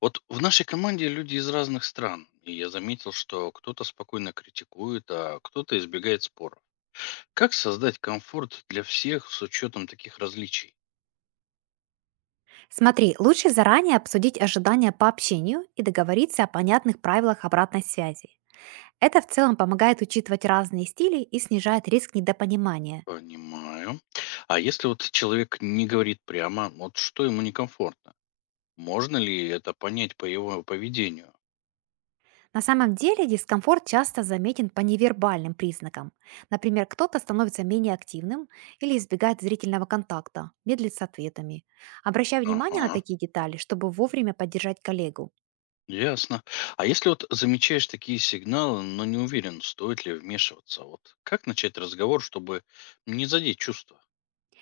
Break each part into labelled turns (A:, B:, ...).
A: Вот в нашей команде люди из разных стран, и я заметил, что кто-то спокойно критикует, а кто-то избегает споров. Как создать комфорт для всех с учетом таких различий?
B: Смотри, лучше заранее обсудить ожидания по общению и договориться о понятных правилах обратной связи. Это в целом помогает учитывать разные стили и снижает риск недопонимания.
A: Понимаю. А если вот человек не говорит прямо, вот что ему некомфортно? Можно ли это понять по его поведению?
B: На самом деле дискомфорт часто заметен по невербальным признакам. Например, кто-то становится менее активным или избегает зрительного контакта, медлит с ответами. Обращай внимание на
A: Ага,
B: такие детали, чтобы вовремя поддержать коллегу.
A: ясно. А если вот замечаешь такие сигналы, но не уверен, стоит ли вмешиваться, вот как начать разговор, чтобы не задеть чувства?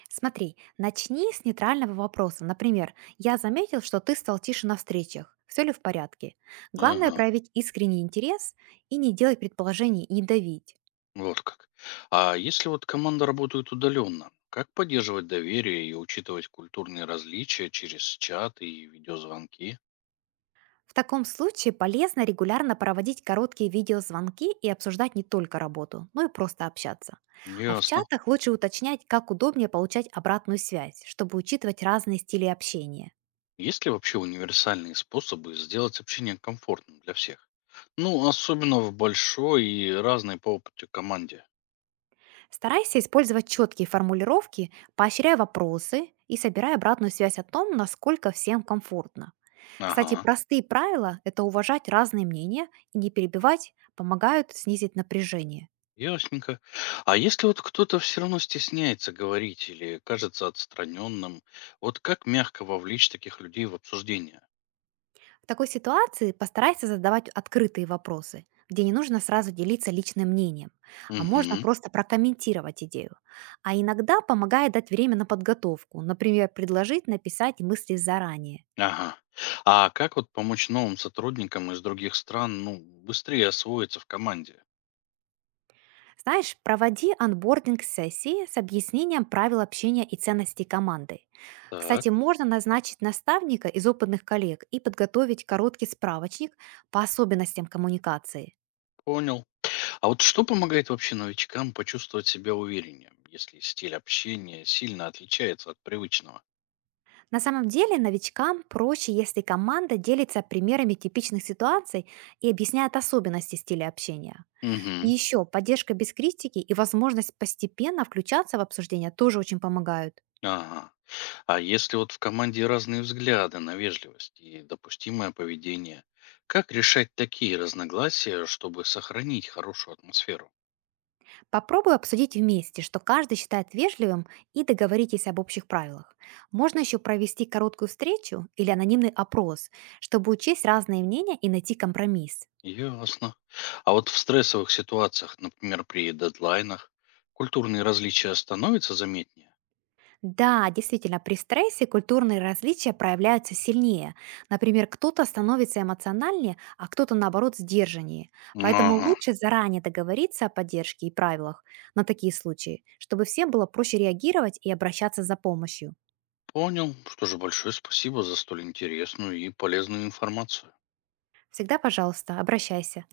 B: Смотри, начни с нейтрального вопроса. Например, я заметил, что ты стал тише на встречах. Все ли в порядке? Главное
A: Ага.
B: проявить искренний интерес и не делать предположений и не давить.
A: Вот как. А если вот команда работает удаленно, как поддерживать доверие и учитывать культурные различия через чат и видеозвонки?
B: В таком случае полезно регулярно проводить короткие видеозвонки и обсуждать не только работу, но и просто общаться. А в
A: Ясно.
B: чатах лучше уточнять, как удобнее получать обратную связь, чтобы учитывать разные стили общения.
A: Есть ли вообще универсальные способы сделать общение комфортным для всех? Ну, особенно в большой и разной по опыту команде.
B: Старайся использовать четкие формулировки, поощряй вопросы и собирай обратную связь о том, насколько всем комфортно. Кстати,
A: Ага,
B: простые правила– это уважать разные мнения и не перебивать, помогают снизить напряжение.
A: ясненько. А если вот кто-то все равно стесняется говорить или кажется отстраненным, вот как мягко вовлечь таких людей в обсуждение?
B: В такой ситуации постарайся задавать открытые вопросы, где не нужно сразу делиться личным мнением, а можно
A: Угу.
B: просто прокомментировать идею. А иногда помогает дать время на подготовку, например, предложить написать мысли заранее.
A: Ага. А как вот помочь новым сотрудникам из других стран, ну, быстрее освоиться в команде?
B: Знаешь, проводи анбординг сессии с объяснением правил общения и ценностей команды.
A: Так,
B: Кстати, можно назначить наставника из опытных коллег и подготовить короткий справочник по особенностям коммуникации.
A: понял. А вот что помогает вообще новичкам почувствовать себя увереннее, если стиль общения сильно отличается от привычного?
B: На самом деле новичкам проще, если команда делится примерами типичных ситуаций и объясняет особенности стиля общения. И
A: Угу.
B: еще поддержка без критики и возможность постепенно включаться в обсуждение тоже очень помогают.
A: Ага. А если вот в команде разные взгляды на вежливость и допустимое поведение, как решать такие разногласия, чтобы сохранить хорошую атмосферу?
B: Попробуй обсудить вместе, что каждый считает вежливым, и договоритесь об общих правилах. Можно еще провести короткую встречу или анонимный опрос, чтобы учесть разные мнения и найти компромисс.
A: Ясно. А вот в стрессовых ситуациях, например, при дедлайнах, культурные различия становятся заметнее?
B: Да, действительно, при стрессе культурные различия проявляются сильнее. Например, кто-то становится эмоциональнее, а кто-то, наоборот, сдержаннее. Поэтому
A: Ага,
B: лучше заранее договориться о поддержке и правилах на такие случаи, чтобы всем было проще реагировать и обращаться за помощью.
A: понял. Что же, большое спасибо за столь интересную и полезную информацию.
B: Всегда, пожалуйста, обращайся.